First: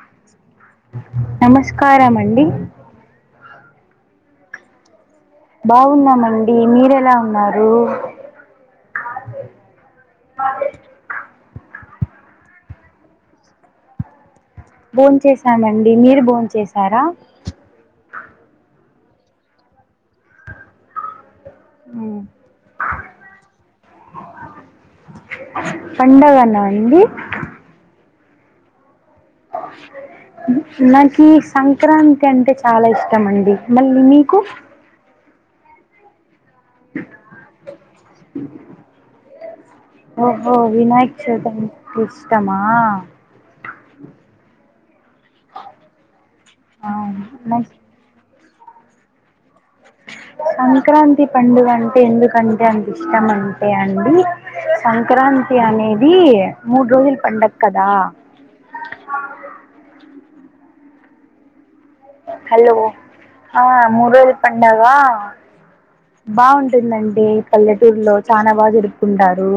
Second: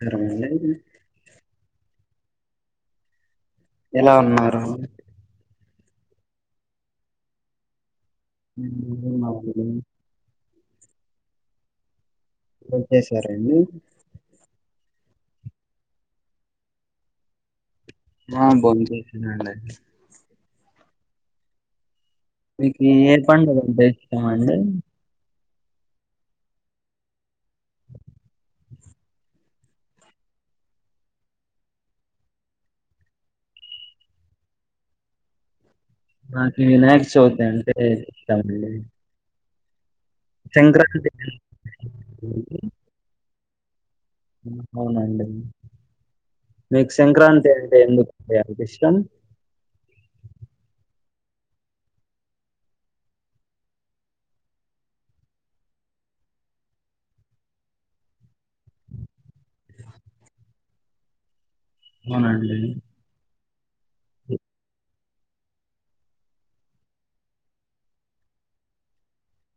సరేండి నమస్కారం అం అండి ఎలా ఉన్నారు బాగున్నామండి మీరెలా ఉన్నారు [inaudible] [unintelligible] బోన్చేసారండి భోన్ చేసానండి మీరు భోన్ చేసారా మా బోన్చేశానండి ఉం మీకు ఏ పండుగ ఉంటే ఇష్టమ అండి పండగనా అండి నాకి సంక్రాంతి అంటే చాలా ఇష్టం అండి మళ్ళీ మీకు నాకి వినాయక చవితి అంటే ఇష్టం అండి ఓహో సంక్రాంతి వినాయక్ చొవితి అంటే ఇష్టమా అంటే- అవునండి మీకు అవును సంక్రాంతి నాకు అంటే ఎందుకు ఎంత ఇష్టం సంక్రాంతి పండుగ అంటే ఎందుకంటే అంత ఇష్టం అంటే అండి సంక్రాంతి అనేది మూడు రోజుల పండుగ కదా [inaudible] అవునండి హలో ఆ మూడు రోజుల పండగా బాగుంటుందండి పల్లెటూరులో చనా బాగా జరుపుకుంటారు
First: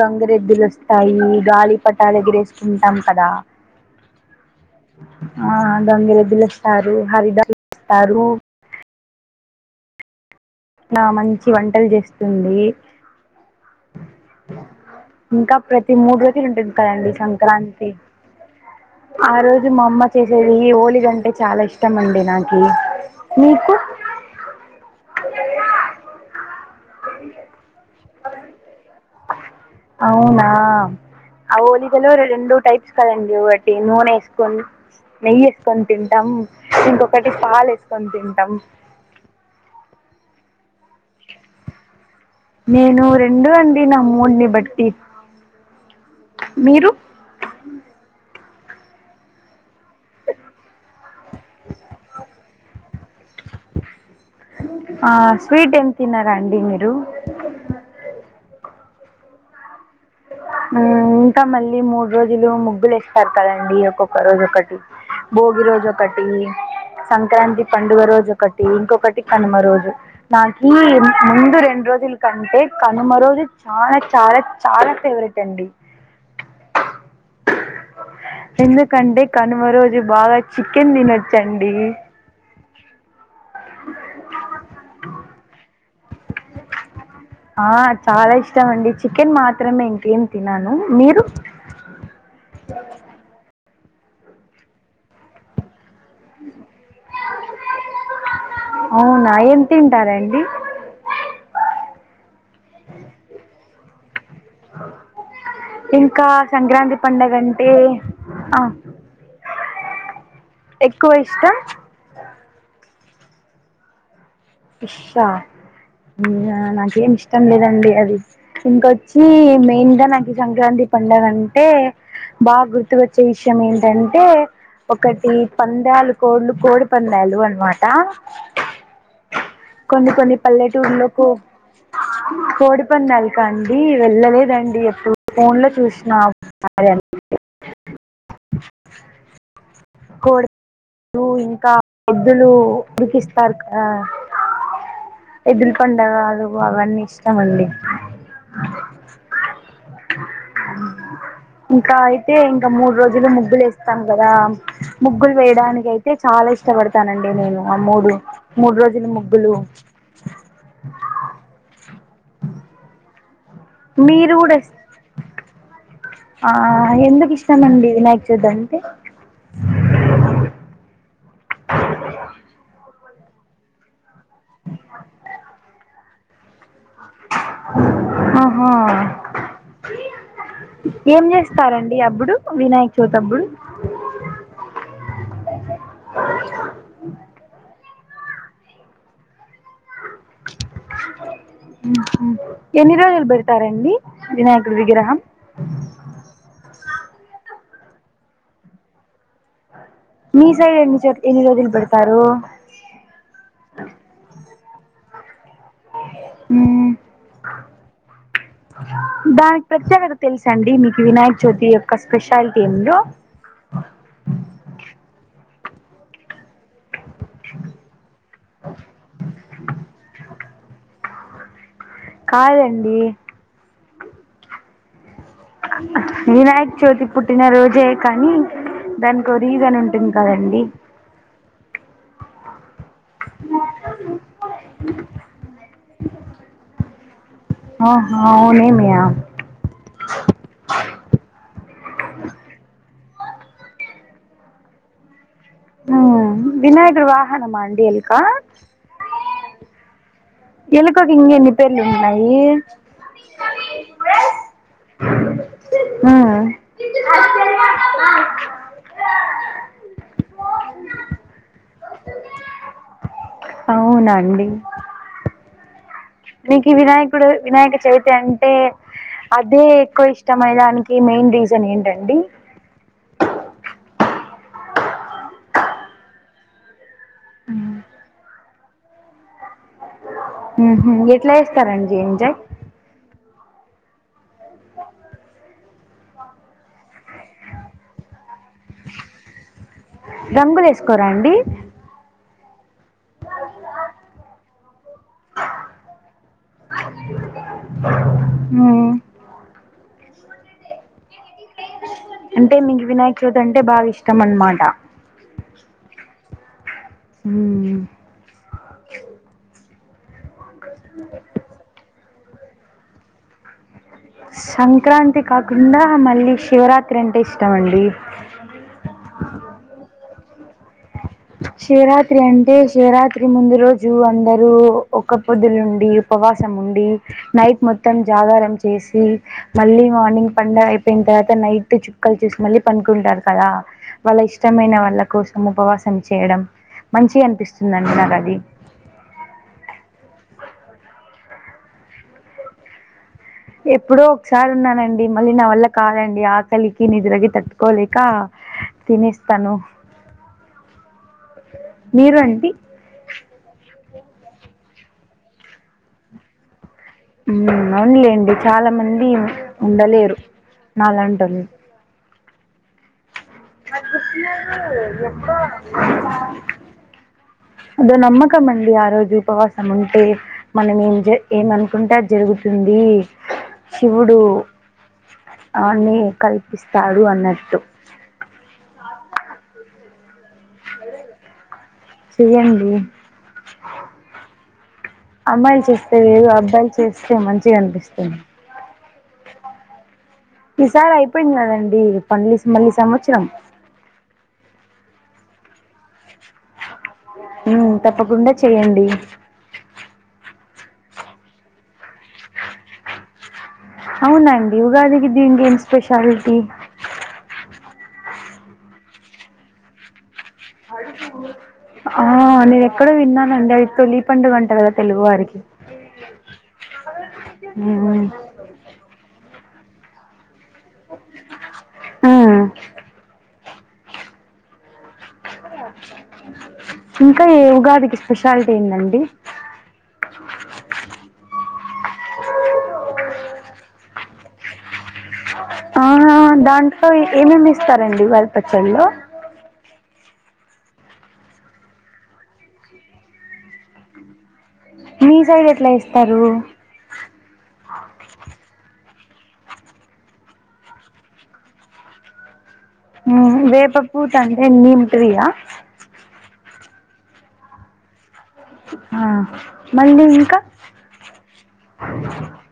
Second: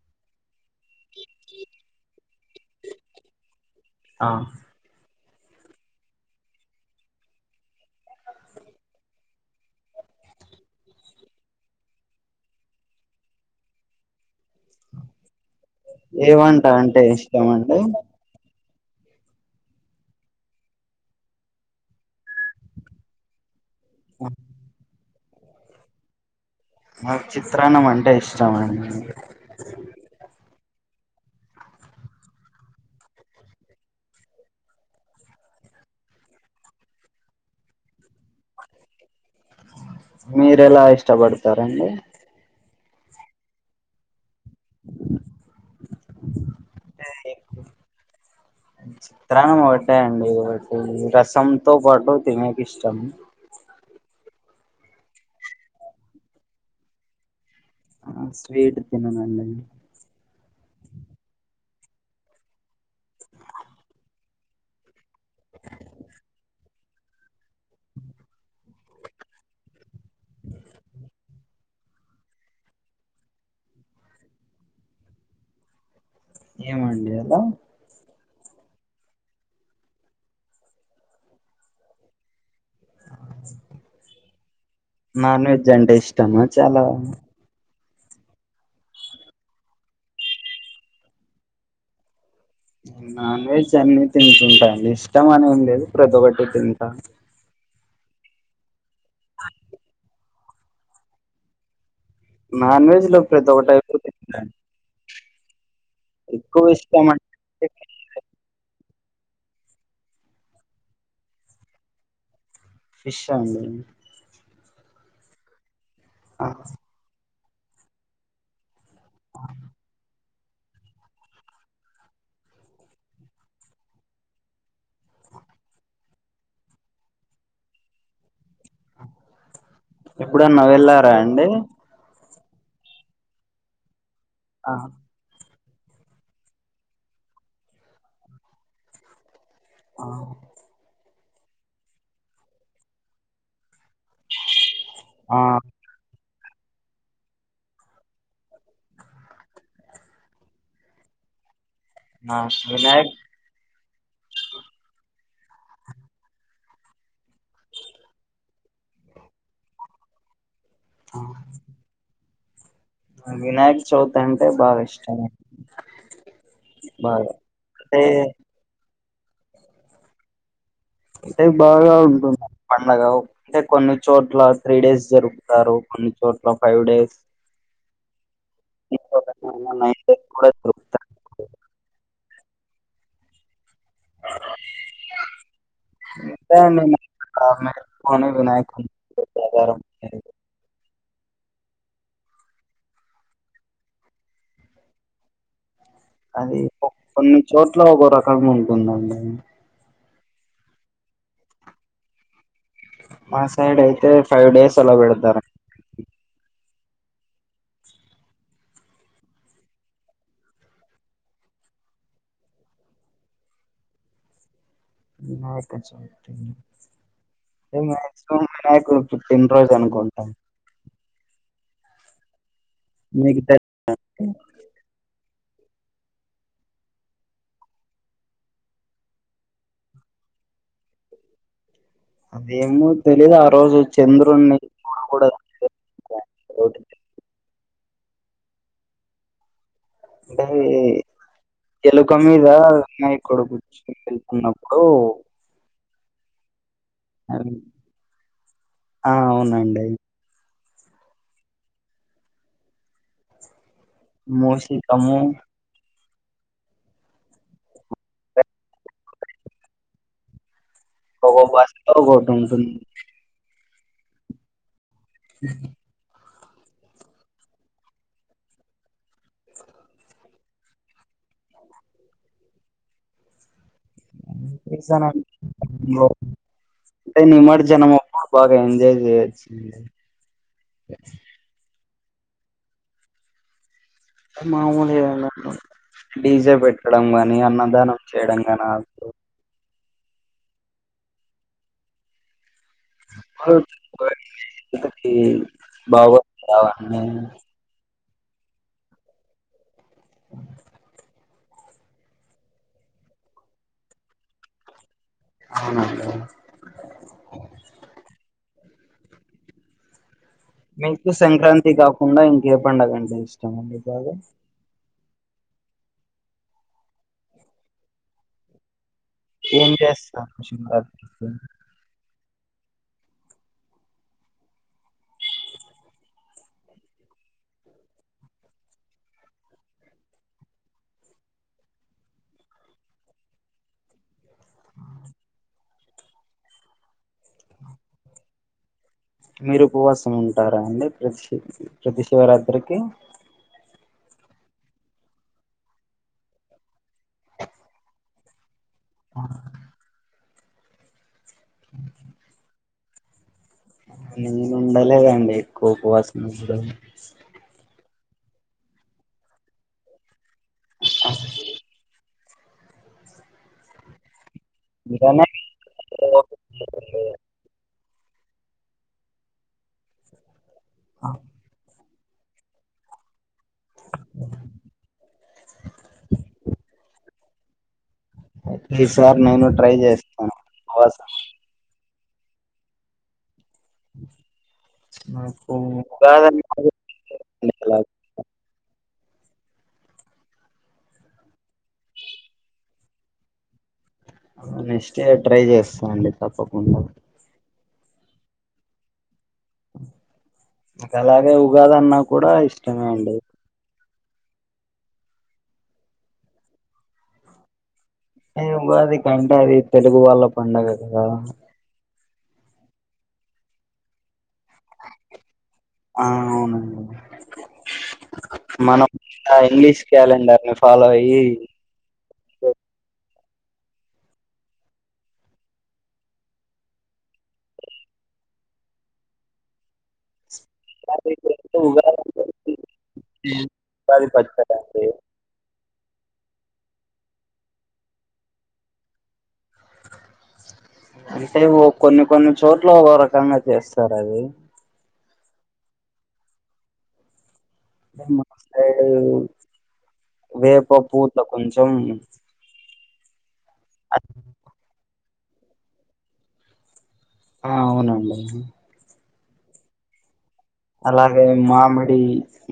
గంగరెద్దులోస్ స్తాయి గాలి పటాలు ఎగరేసుకుంటాం కదా ఆ ఆ స్తారు హారిదాసు వస్తారు ఆ మంచి వంటలు చేస్తుంది ఇంకా ప్రతి మూడు ఏ రోజులు వంట ఉంటుంది అంటే కదండి ఇష్టం అండి సంక్రాంతి ఆ రోజు మా అమ్మ చేసేది ఈ ఓలిగంటే చాలా ఇష్టం అండి నాకు నీకు అ ఆ మాకి చిత్రాన్నం అంటే ఇష్టం అండి అవునా ఆ ఓలిగలో రెండు టైప్స్ కదండి ఒకటి నూనె వేసుకొని నెయ్యి వేసుకొని తింటాం ఇంకొకటి పాలు వేసుకొని తింటాం మీరెలా ఇష్టపడతారండి నేను రెండు అండి నా మూడ్ ని బట్టి మీరు చిత్రాన్నం ఒకటే అండి రసంతో పాటు తినేక ఇష్టం ఆ స్వీట్ ఏం తినరా అండి మీరు ఎందుకు తినరు అండి ఉమ్ ఇంకా మళ్ళీ మూడు రోజులు ముగ్గులు వేస్తారు కదండి ఒకొక్క రోజు ఒకటి బోగి రోజు ఒకటి సంక్రాంతి పండుగ రోజు ఒకటి ఇంకొకటి కనుమ రోజు నాకి ముందు రెండు రోజుల కంటే కనుమ రోజు చాలా చాలా చాలా ఫేవరెట్ అండి ఏమండి అలా ఎందుకంటే కనుమ రోజు బాగా చికెన్ తినొచ్చండి నాన్ వెజ్ అంటే ఇష్ట మా చాలా ఆ చాలా ఇష్టం అండి చికెన్ మాత్రమే ఇంకేం తినను మీరు ఉమ్ నాన్ వెజ్ అన్నీ తింటుంటా అండి ఇష్టం అని ఏం లేదు [unintelligible] అవునా ఏం తింటారండి నాన్ వెజ్ లో ప్రిత ఒకటె అ ఇంకా ఎక్కువ సంక్రాంతి ఇష్టం పండగ అంటే ఆ ఎక్కువ ఇష్టం ఫిష్ ఆ అండి ఫిష్ ఆ ఆ, నాకేం ఇష్ట ష్టం లేదండి అది ఇంకొచ్చి మెయిన్గా నాకు సంక్రాంతి పండగ అంటే బాగా గుర్తుకొచ్చే విషయం ఏంటంటే ఒకటి పందాలు కోడ్లు కోడి పందాలు అనమాట కొన్ని కొన్ని ఎప్పుడన్నా వెళ్ళారా పల్లెటూళ్ళకు అండి కోడిపందాలుకా అండి ఆ వెళ్ళలేదండి అప్పుడు ఫోన్లో [inaudible] ఆ లు ఇంకా [inaudible] ఉడికిస్తారు కదా ఆ, ఎదిల్కండారాలు అవన్నీ ఇష్టమండి. ఇంకా అయితే నాకు ఇంకా మూడు వినాయక్ రోజులు ముగ్గులు వేస్ తం గదా ముగ్గులు వేయడానికి అయితే చాలా ఇష్టపడతానండి నేను. ఆ మూడు మూడు రోజులు ముగ్గులు ఆ వినాయక చవితి మీరు అంటే కూడా బాగా ఇష్టం. ఆ ఎందుకు బాగా ఇష్టమండి అంటే వినాయక చవితి అంటే అయితే బాగా ఉంటుంది పండగ అంటే కొన్ని చోట్ల త్రీ డేస్ జరుపుతారు కొన్ చోట్ల ఫైవ్ డేస్ హా నైన్ డేస్ కూడా జరుపుతారు ఏం చేస్తారండి అప్పుడు? వినాయక్ చౌతప్పుడు [unintelligible] తర్వాత మీరు అవును వినాయకు [unintelligible] ప్రకారం మీది ఊహ్మ్ ఎన్ని రోజులు పెడ్తారండి వినాయకుడు విగ్రహం? అది ఒక్ కొన్ని చోట్ల ఒక్కో రకంగా ఉంటుందండి మీ సైడ్ ఎన్నిచోట్ ఎన్ని రోజులు పెడతారు మా సైడ్ అయితే ఫైవ్ డేస్ అలా పెడతారు హ్మ్ దానికి ప్రత్యేకత తెలుసా అండి మీకి వినాయక చవితి యొక్క స్పెషాలిటీ ఏందో వినాయకచవితి అంటే మాక్సిమం వినాయకుడి పుట్టినరోజు అనుకుంటా కాదం మీకు బె [inaudible] వినాయక చవితి పుట్టిన రోజే కానీ దానికో రీజన్ ఉంటుంది కదండి అవే ఏమో తెలీదు ఆ రోజు చంద్రుణ్ణి చడకూడద్ [unintelligible] [unintelligible] ఆహా ఔనేమి ఆ నరి ఎలుక మీద వినాయకుడు గుర్చని వెళ్ళతున్నప్పుడు ఆ వినాయకుడి వాహనమ అండీ ఎలుక ఆ అవునండి ఎలుక ఏంది ఇన్ని పేర్లు ఉన్నాయి మూసికము అ ఒక బట అవునండి ఇ నీకు వినాయకుడు వినాయక చవితి అంటే అదే ఎక్కువ ఇష్టం అనే దానికి మెయిన్ రీజన్ ఏంటండి అంటే నిమ్మడి జనం బాగా ఎంజాయ్ చేయొచ్చుండి ఊహు అది ఎట్లా ఇస్తారండి [unintelligible] మామూలు డీజే పెట్టడం గానీ అన్నదానం చేయడం ఎనా రంగులు వేసుకోరా అండి బాగా మ్ [inaudible] అంటే మీకు వినాయక చవితి అంటే బాగా ఇష్టం అనమాట అవునండి మ్ మీకు సంక్రాంతి గా కాకుండా ఇంకే పండగ అంటే ఇష్టం అండి బాగా సంక్రాంతి కాకుండా మళ్ళీ శివరాత్రి అంటే ఇష్టమ అండి ఏం చేస్తష శేరా రాత్రి అంటే శివరాత్రి ముందు రోజు అందరూ ఒక పొద్దులుండి ఉపవాసం ఉండి నైట్ మొత్తం జాగారం చేసి మళ్ళీ మార్నింగ్ పడుగ అయిపోయిన తర్వాత నైట్ చుక్కలు చూసి మళ్ళీ పంకుంటారు కదా వాళ్ళ ఇష్టమైన వాళ్ళ కోసం ఉపవాసం చేయడం మంచి అనిపిస్తుందండి నాకు అది మీరు ఉపవాసం ఉంటారా అండి ప్ర ప్రతి శివరాత్రికి ఎప్పుడో ఒకసారి ఉన్నానండి మళ్ళీ నా వల్ల కాదండి ఆకలికి నిద్రకి తట్టుకోలేక తినేస్తాను మీరు అండి అ ఉండలేదండి ఎక్కువ కోపువాసన అవునులేండి చాలా మంది ఉండలేరు నాలంటి వాళ్ళు [inaudible] [inaudible] ఇలానే ఏదో ఒకటి నమ్మకం మండి ఆ రోజు ఉపవాసము ఉంటే మనం ఏం జ ఏమనుకుంటే ఆది జరుగుతుంది శివుడు ఆన్ని కల్పిస్తాడు అన్నట్టు ఈ సారి నేను ట్రై చేస్త ఉపవాసం చేయండి నాకు అమ్మాయిలు చేస్తే వేరు ఉగాది అబ్బాయిలు చేస్తే మంచిగా అలా అనిపిస్తుంది ఈసారి అయిపోయింది కదండి ప మళ్ళీ సంవత్సరం నెక్స్ట్ ఇయర్ ట్రై చేస్తానండి తప్పకుండా మ్మ్ తప్పకుండా చేయండి ఇక అలాగే ఉగాది అన్నా కూడా ఇష్టమే అండి అవున అండి ఉగాదికి దీనికి ఏం స్పెషాలిటీ అ అది కంటే అది తెలుగు వాళ్ళ పండుగ కదా ఆ నేను ఎక్కడో విన్నానండి అవి తొలి పండుగంట తెలుగు వారికి ఆ అవునండి ఆ ఇంగ్లీష్ క్యాలెండర్ ని ఫాలో అయ్యి ఆ ఇంకా ఏ ఉగాదికి స్పెషాలిటీ ఏందండి ఉగాది పచ్చడి అండి ఆ దాంట్లో ఏమేమీ వేస్తారండి ఉగాది పచ్చడిలో అంటే ఓ కొన్ని కొన్ని చోట్ల ఒక రకంగా చేస్తారు అది మీ సైడ్ ఎట్లా వేస్తారు మ వేప పూత కొంచం మ్మ్ వేప పూత అంటే నిమ్ ప్రియ ఆ అవునండి ఆ మళ్ళీ ఇంకా అలాగే మామిడి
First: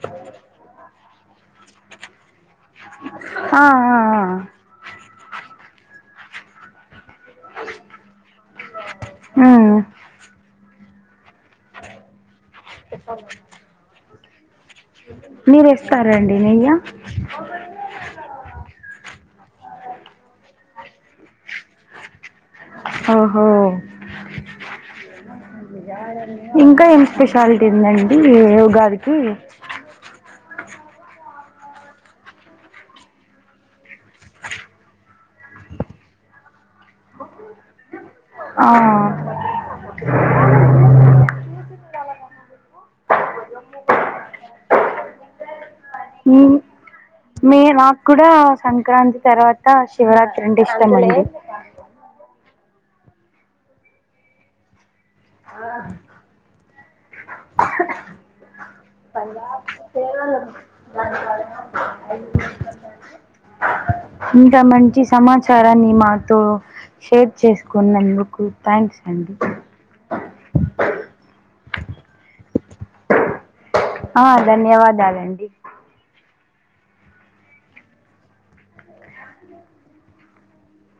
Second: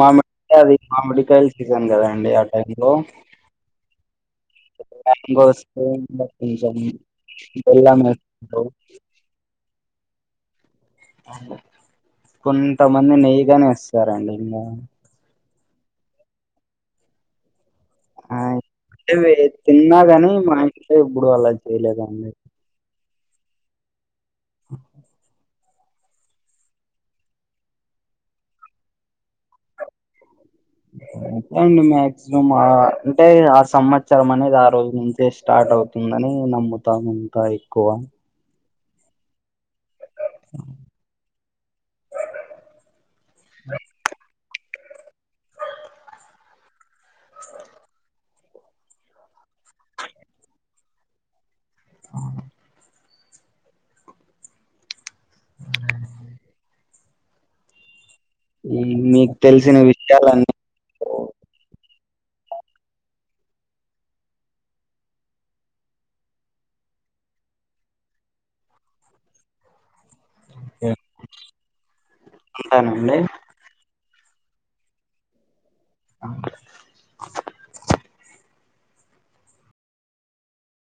మామిడి అది మిడికాయల సీజన్ కదాండి ఆ టైం లో ఆ ఆ ఆ గోస్త [unintelligible] బెల్లము ఏస్కో ఆ మ్మ్ అవు కొంతమంది నెయ్యిగాని ఏస్ సరండి ఇంగా మీరు ఏస్తార అండి నెయ్య ఆంటే తిన్నా గాని మా ఇంట్లో ఎబ్బుడు అలా చేయలేదండి ఓహో ఆ ఇంకా ఏం స్పెషాలిటీ ఉందండి ఉగాదికి అంతే అండి మక్సిమం అంటే ఆ సంవత్సరం అనేది ఆ రోజు నుంచే స్టార్ట్ అవుతుందని నమ్ముతాం ఇంకా ఎక్కువ ఆ ఈ మీ నాక్కూడా సంక్రాంతి తర్వాత శివరాత్రి అంటే ఇష్టం అండి ఆ ఆ ఉమ్, మీకు పంజాబ్ తెలిసిన సేవల విషయాలన్నీ నంచి ఇంత మంచి సమాచారాన్ని మాతో షేర్ చేసుకున్నందుకు థ్యాంక్స్ అండి నడి ఆ ధన్యవాదాలండి అ